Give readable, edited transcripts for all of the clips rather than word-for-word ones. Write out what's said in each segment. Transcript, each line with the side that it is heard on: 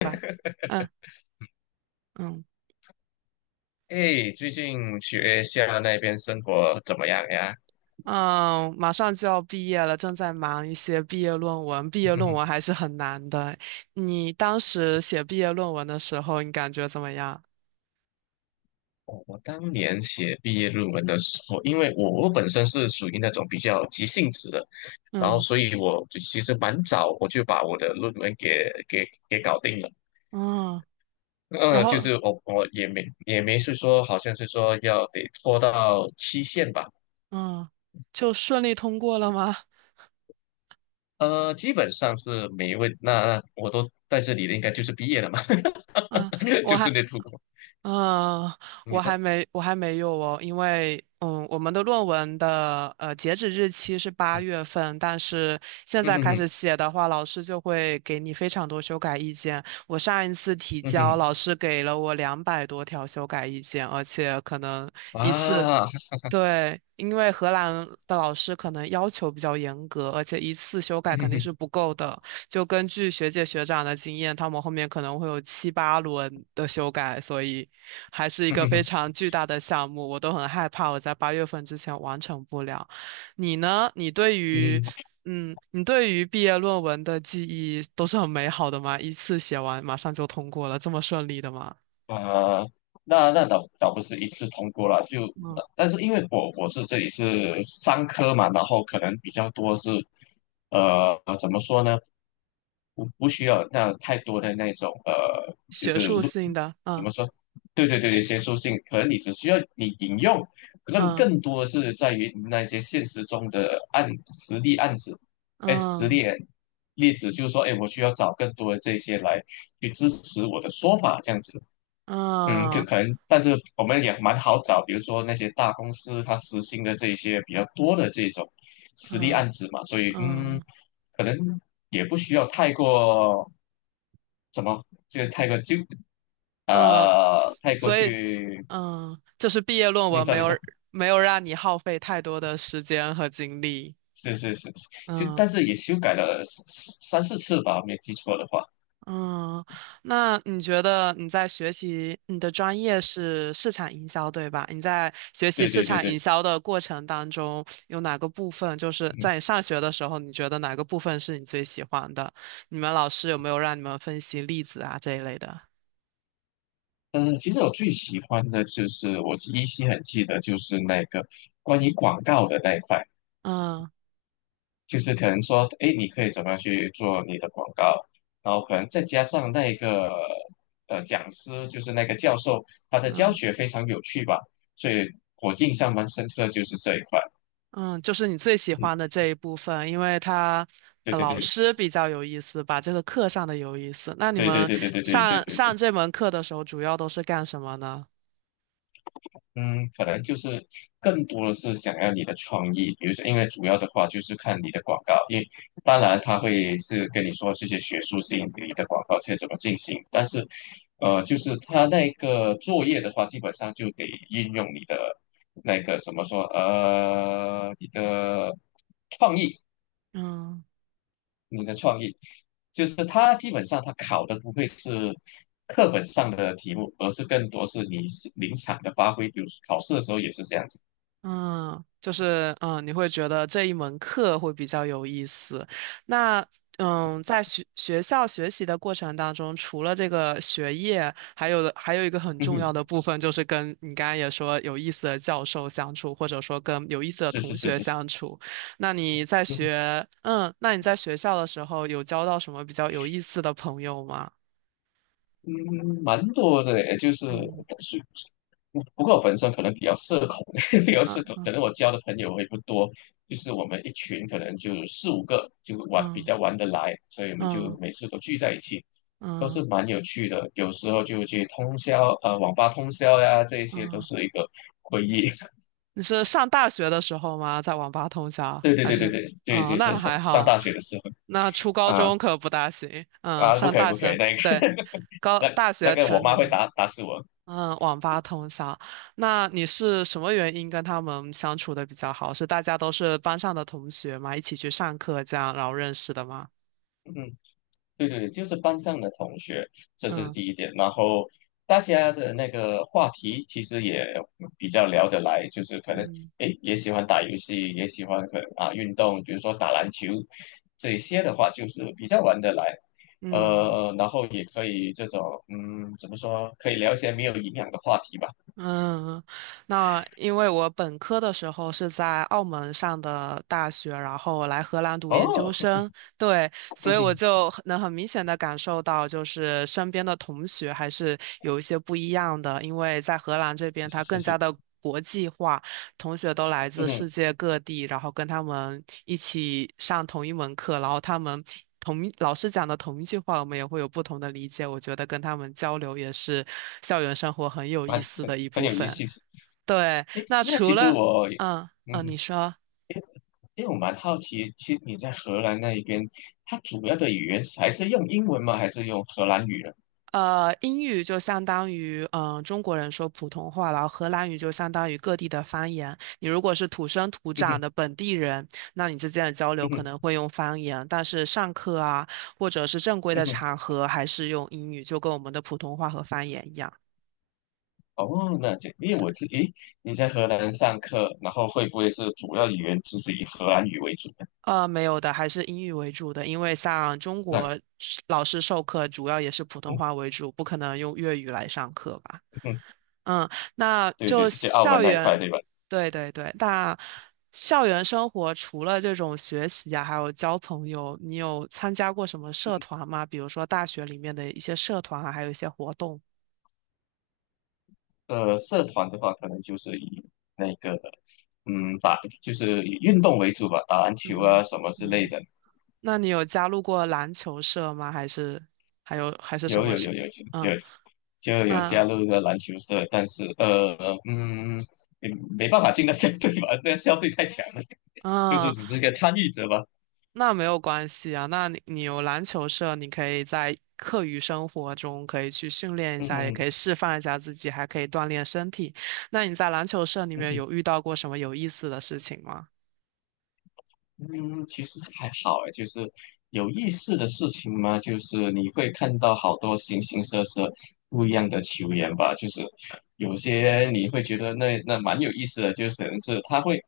right: 吧。嗯嗯
left: 哎，最近学校那边生活怎么样呀？
right: 嗯，马上就要毕业了，正在忙一些毕业论文。毕业论文 还是很难的。你当时写毕业论文的时候，你感觉怎么样？
left: 我当年写毕业论文的时候，因为我本身是属于那种比较急性子的，然后
right: 嗯
left: 所以我就其实蛮早我就把我的论文给搞定了。
right: 嗯，然
left: 就
right: 后
left: 是我也没也没是说好像是说要得拖到期限吧，
right: 嗯，就顺利通过了吗？
left: 基本上是没问，那我都在这里的应该就是毕业了嘛，
right: 嗯，我
left: 就
right: 还
left: 是那出国，
right: 嗯，
left: 你说，
right: 我还没有哦，因为嗯，我们的论文的截止日期是八
left: 嗯
right: 月份，但是现
left: 嗯
right: 在
left: 哼
right: 开
left: 哼。
right: 始写的话，老师就会给你非常多修改意见。我上一次提
left: 嗯哼
right: 交，
left: 哼
right: 老师给了我200多条修改意见，而且可能一次。
left: 啊，
right: 对，因为荷兰的老师可能要求比较严格，而且一次修改肯定是不 够的。就根据学姐学长的经验，他们后面可能会有七八轮的修改，所以还是一个非常巨大的项目。我都很害怕我在八月份之前完成不了。你呢？你对于，
left: 嗯，
right: 嗯，你对于毕业论文的记忆都是很美好的吗？一次写完马上就通过了，这么顺利的吗？
left: 呃，那倒不是一次通过了，就
right: 嗯，
left: 但是因为我是这里是商科嘛，然后可能比较多是，怎么说呢？不需要那太多的那种就
right: 学
left: 是
right: 术
left: 录
right: 性的，
left: 怎
right: 嗯
left: 么说？对对对，学术性，可能你只需要你引用，更
right: 嗯
left: 更多是在于那些现实中的案实例案子，哎，实
right: 嗯。
left: 例例子，就是说，哎，我需要找更多的这些来去支持我的说法，这样子。嗯，就
right: 嗯
left: 可能，但是我们也蛮好找，比如说那些大公司它实行的这些比较多的这种实例
right: 嗯
left: 案子嘛，所以嗯，
right: 嗯
left: 可能也不需要太过怎么，这个太过纠
right: 嗯，
left: 太过
right: 所以
left: 去，
right: 嗯，就是毕业论
left: 你
right: 文
left: 说
right: 没
left: 你
right: 有
left: 说，
right: 没有让你耗费太多的时间和精力。
left: 是是是，就
right: 嗯
left: 但是也修改了三四次吧，没记错的话，
right: 嗯，那你觉得你在学习你的专业是市场营销，对吧？你在学习
left: 对
right: 市
left: 对对
right: 场营
left: 对，
right: 销的过程当中，有哪个部分就是
left: 嗯。
right: 在你上学的时候，你觉得哪个部分是你最喜欢的？你们老师有没有让你们分析例子啊这一类的？
left: 嗯，其实我最喜欢的就是，我依稀很记得，就是那个关于广告的那一块。
right: 嗯
left: 就是可能说，哎，你可以怎么样去做你的广告，然后可能再加上那个讲师，就是那个教授，他的教
right: 嗯。
left: 学非常有趣吧，所以我印象蛮深刻的就是这一块。
right: 嗯，就是你最喜
left: 嗯，
right: 欢的这一部分，因为他
left: 对对
right: 老
left: 对
right: 师比较有意思把这个课上的有意思。那你
left: 对对
right: 们
left: 对对对对对对
right: 上
left: 对
right: 上
left: 对。
right: 这门课的时候，主要都是干什么呢？
left: 嗯，可能就是更多的是想要你的创意，比如说，因为主要的话就是看你的广告，因为当然他会是跟你说这些学术性你的广告是怎么进行，但是，就是他那个作业的话，基本上就得运用你的那个什么说，创意，
right: 嗯。
left: 你的创意，就是他基本上他考的不会是课本上的题目，而是更多是你临场的发挥，比如考试的时候也是这样子。
right: 嗯，就是嗯，你会觉得这一门课会比较有意思。那嗯，在学校学习的过程当中，除了这个学业，还有一个很
left: 嗯
right: 重
left: 哼，
right: 要的部分，就是跟你刚刚也说有意思的教授相处，或者说跟有意思的
left: 是
right: 同
left: 是是
right: 学
left: 是是，
right: 相处。那你在学，嗯，那你在学校的时候有交到什么比较有意思的朋友吗？
left: 嗯，蛮多的诶，就是
right: 嗯
left: 但是不过我本身可能比较社恐，比较
right: 嗯
left: 社恐，可
right: 嗯
left: 能我交的朋友会不多，就是我们一群可能就四五个就玩比
right: 嗯
left: 较玩得来，所以我们就
right: 嗯
left: 每次都聚在一起，都
right: 嗯嗯。
left: 是蛮有趣的，有时候就去通宵啊网吧通宵呀，这一些都
right: 嗯
left: 是一个回忆。
right: 你是上大学的时候吗？在网吧通宵
left: 对对
right: 还
left: 对对
right: 是？
left: 对，这
right: 哦，
left: 就是
right: 那
left: 上
right: 还
left: 上
right: 好。
left: 大学的时候
right: 那初高
left: 啊
right: 中可不大行。嗯，
left: 啊，不
right: 上
left: 可以
right: 大
left: 不可以，
right: 学，
left: 那个
right: 对，高
left: 那
right: 大
left: 那
right: 学
left: 个我
right: 成
left: 妈
right: 年
left: 会
right: 了。
left: 打死我。
right: 嗯，网吧通宵。那你是什么原因跟他们相处的比较好？是大家都是班上的同学嘛？一起去上课这样，然后认识的吗？
left: 嗯对对，对，就是班上的同学，这是
right: 嗯
left: 第一点。然后大家的那个话题其实也比较聊得来，就是可能
right: 嗯
left: 诶也喜欢打游戏，也喜欢可能啊运动，比如说打篮球这一些的话，就是比较玩得来。
right: 嗯。
left: 然后也可以这种怎么说，可以聊一些没有营养的话题吧。
right: 嗯，那因为我本科的时候是在澳门上的大学，然后来荷兰读研
left: 哦，
right: 究 生，对，所
left: 嗯
right: 以我
left: 哼，
right: 就很能很明显的感受到，就是身边的同学还是有一些不一样的，因为在荷兰这边
left: 是
right: 它
left: 是
right: 更
left: 是
right: 加
left: 是，
right: 的。国际化。同学都来
left: 嗯
right: 自世
left: 哼，
right: 界各地，然后跟他们一起上同一门课，然后他们同一老师讲的同一句话，我们也会有不同的理解。我觉得跟他们交流也是校园生活很有
left: 蛮
right: 意思
left: 很
right: 的一
left: 很
right: 部
left: 有意
right: 分。
left: 思。
right: 对，
left: 诶，
right: 那
left: 那
right: 除
left: 其实
right: 了
left: 我。
right: 嗯嗯，你
left: 嗯，
right: 说。
left: 因为我蛮好奇，其实你在荷兰那一边，它主要的语言还是用英文吗？还是用荷兰语呢？
right: 英语就相当于中国人说普通话，然后荷兰语就相当于各地的方言。你如果是土生土
left: 嗯
right: 长
left: 哼，
right: 的本地人，那你之间的交流
left: 嗯
right: 可
left: 哼，
right: 能会用方言，但是上课啊，或者是正规
left: 嗯
right: 的
left: 哼。
right: 场合，还是用英语，就跟我们的普通话和方言一样。
left: 哦，那这，因为我诶，你在荷兰上课，然后会不会是主要语言就是以荷兰语为主呢？
right: 没有的，还是英语为主的，因为像中
left: 那，嗯
right: 国老师授课主要也是普通
left: 嗯
right: 话为主，不可能用粤语来上课吧。
left: 哼，
right: 嗯，那
left: 对对，
right: 就
left: 就澳门
right: 校
left: 那一块，
right: 园，
left: 对吧？
right: 对对对，那校园生活除了这种学习啊，还有交朋友，你有参加过什么社团吗？比如说大学里面的一些社团啊，还有一些活动。
left: 社团的话，可能就是以那个，就是以运动为主吧，打篮球啊
right: 嗯
left: 什么之类
right: 嗯，
left: 的。
right: 那你有加入过篮球社吗？还是还有还是什
left: 有
right: 么
left: 有
right: 事
left: 有
right: 情？
left: 有就
right: 嗯，
left: 就有
right: 那
left: 加入一个篮球社，但是嗯，也没办法进到校队吧，那校队太强了，就是
right: 嗯。
left: 只是一个参与者吧。
right: 那没有关系啊，那你有篮球社，你可以在课余生活中可以去训练一下，也
left: 嗯
right: 可以
left: 嗯
right: 释放一下自己，还可以锻炼身体。那你在篮球社里面
left: 嗯
right: 有遇到过什么有意思的事情吗？
left: 嗯，其实还好诶，就是有意思的事情嘛，就是你会看到好多形形色色不一样的球员吧，就是有些你会觉得那蛮有意思的，就是可能是他会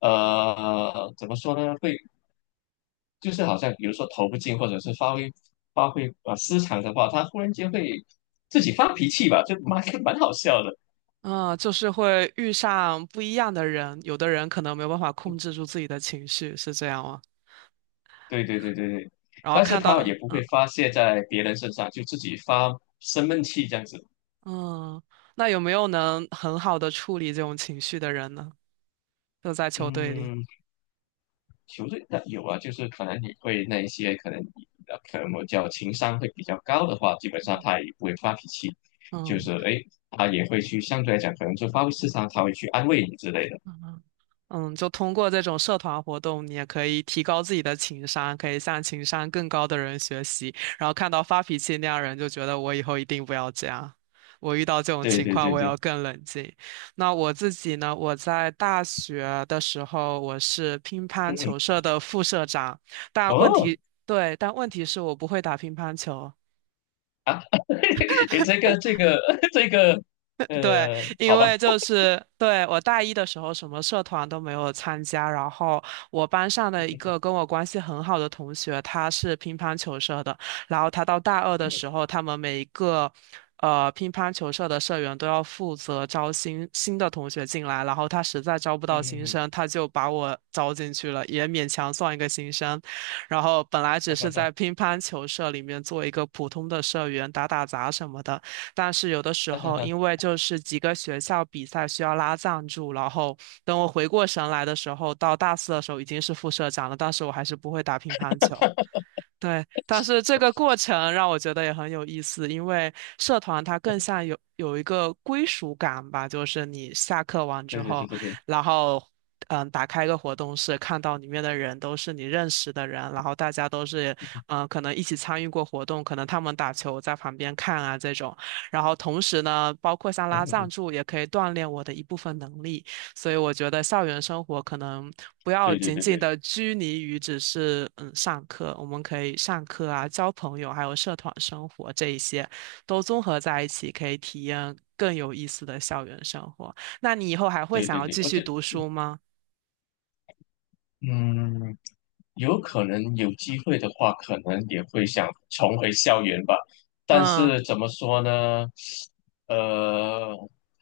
left: 怎么说呢，会就是好像比如说投不进，或者是发挥啊失常的话，他忽然间会自己发脾气吧，就蛮 蛮好笑的。
right: 嗯，就是会遇上不一样的人，有的人可能没有办法控制住自己的情绪，是这样吗？
left: 对对对对对，
right: 然后
left: 但是
right: 看
left: 他
right: 到，
left: 也不
right: 嗯
left: 会发泄在别人身上，就自己发生闷气这样子。
right: 嗯，那有没有能很好的处理这种情绪的人呢？就在球队里，
left: 嗯，球队的有啊，就是可能你会那一些可能我叫情商会比较高的话，基本上他也不会发脾气，就是
right: 嗯
left: 哎，他也会去相对来讲可能就发挥失常，他会去安慰你之类的。
right: 嗯。嗯，就通过这种社团活动，你也可以提高自己的情商，可以向情商更高的人学习。然后看到发脾气那样人，就觉得我以后一定不要这样。我遇到这种
left: 对
right: 情
left: 对
right: 况，
left: 对
right: 我
left: 对，
right: 要更冷静。那我自己呢？我在大学的时候，我是乒
left: 嗯
right: 乓
left: 嗯，
right: 球社的副社长，但问
left: 哦。
right: 题，对，但问题是我不会打乒乓球。
left: 诶，这个 这个，
right: 对，因
left: 好吧，
right: 为就是对我大一的时候什么社团都没有参加，然后我班上的一个跟 我关系很好的同学，他是乒乓球社的，然后他到大二的时候，他们每一个乒乓球社的社员都要负责招新新的同学进来，然后他实在招不到
left: 嗯嗯
right: 新
left: 嗯，
right: 生，他就把我招进去了，也勉强算一个新生。然后本来只
left: 哈哈
right: 是
left: 哈
right: 在乒乓球社里面做一个普通的社员，打打杂什么的。但是有的时
left: 哈
right: 候
left: 哈，
right: 因为就是几个学校比赛需要拉赞助，然后等我回过神来的时候，到大四的时候已经是副社长了，但是我还是不会打乒乓球。对，但是这个过程让我觉得也很有意思，因为社团它更像有一个归属感吧，就是你下课完之
left: 对对对
right: 后，
left: 对对，
right: 然后嗯，打开一个活动室，看到里面的人都是你认识的人，然后大家都是嗯，可能一起参与过活动，可能他们打球我在旁边看啊这种，然后同时呢，包括像
left: 嗯
right: 拉
left: 嗯
right: 赞
left: 嗯，
right: 助也可以锻炼我的一部分能力，所以我觉得校园生活可能不要
left: 对对
right: 仅仅
left: 对
right: 的拘泥于只是嗯上课，我们可以上课啊、交朋友，还有社团生活这一些都综合在一起，可以体验更有意思的校园生活。那你以后还会
left: 对
right: 想
left: 对
right: 要
left: 对
right: 继
left: 对，我
right: 续
left: 觉得，
right: 读书吗？
left: 嗯，有可能有机会的话，可能也会想重回校园吧，但
right: 嗯
left: 是怎么说呢，呃，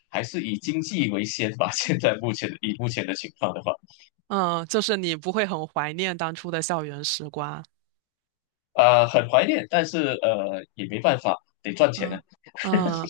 left: 还是以经济为先吧，现在目前以目前的情况的话，
right: 嗯，就是你不会很怀念当初的校园时光。
left: 很怀念，但是也没办法，得赚钱呢。
right: 嗯嗯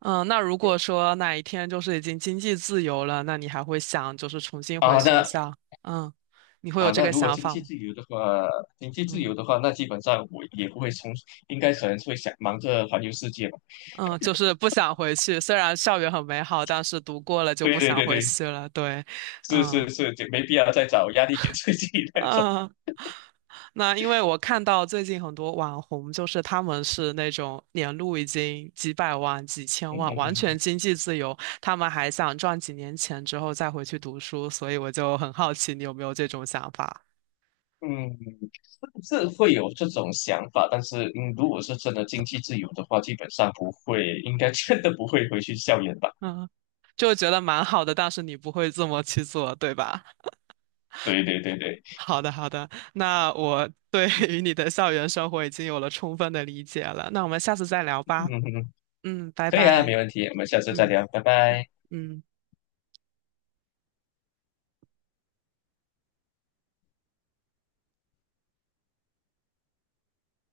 right: 嗯，那如果说哪一天就是已经经济自由了，那你还会想就是重新回
left: 啊，
right: 学
left: 那
right: 校？嗯，你会
left: 啊，
right: 有这
left: 那
right: 个
left: 如果
right: 想
left: 经
right: 法
left: 济
right: 吗？
left: 自由的话，经济自
right: 嗯
left: 由的话，那基本上我也不会从，应该可能会想忙着环游世界吧。
right: 嗯，就是不想回去。虽然校园很美好，但是读过了就不
left: 对对
right: 想
left: 对
right: 回
left: 对，
right: 去了。对，
left: 是
right: 嗯
left: 是是，就没必要再找压力给自己 那种。
right: 嗯。那因为我看到最近很多网红，就是他们是那种年入已经几百万、几千
left: 嗯
right: 万，
left: 嗯
right: 完全
left: 嗯
right: 经济自由，他们还想赚几年钱之后再回去读书，所以我就很好奇你有没有这种想法？
left: 嗯，嗯是会有这种想法，但是如果是真的经济自由的话，基本上不会，应该真的不会回去校园吧。
right: 嗯，就觉得蛮好的，但是你不会这么去做，对吧？
left: 对对对对，
right: 好的，好的，那我对 于你的校园生活已经有了充分的理解了，那我们下次再聊
left: 嗯
right: 吧。
left: 嗯，嗯
right: 嗯，拜
left: 可以啊，
right: 拜。
left: 没问题，我们下次再
right: 嗯
left: 聊，拜
right: 嗯
left: 拜。
right: 嗯。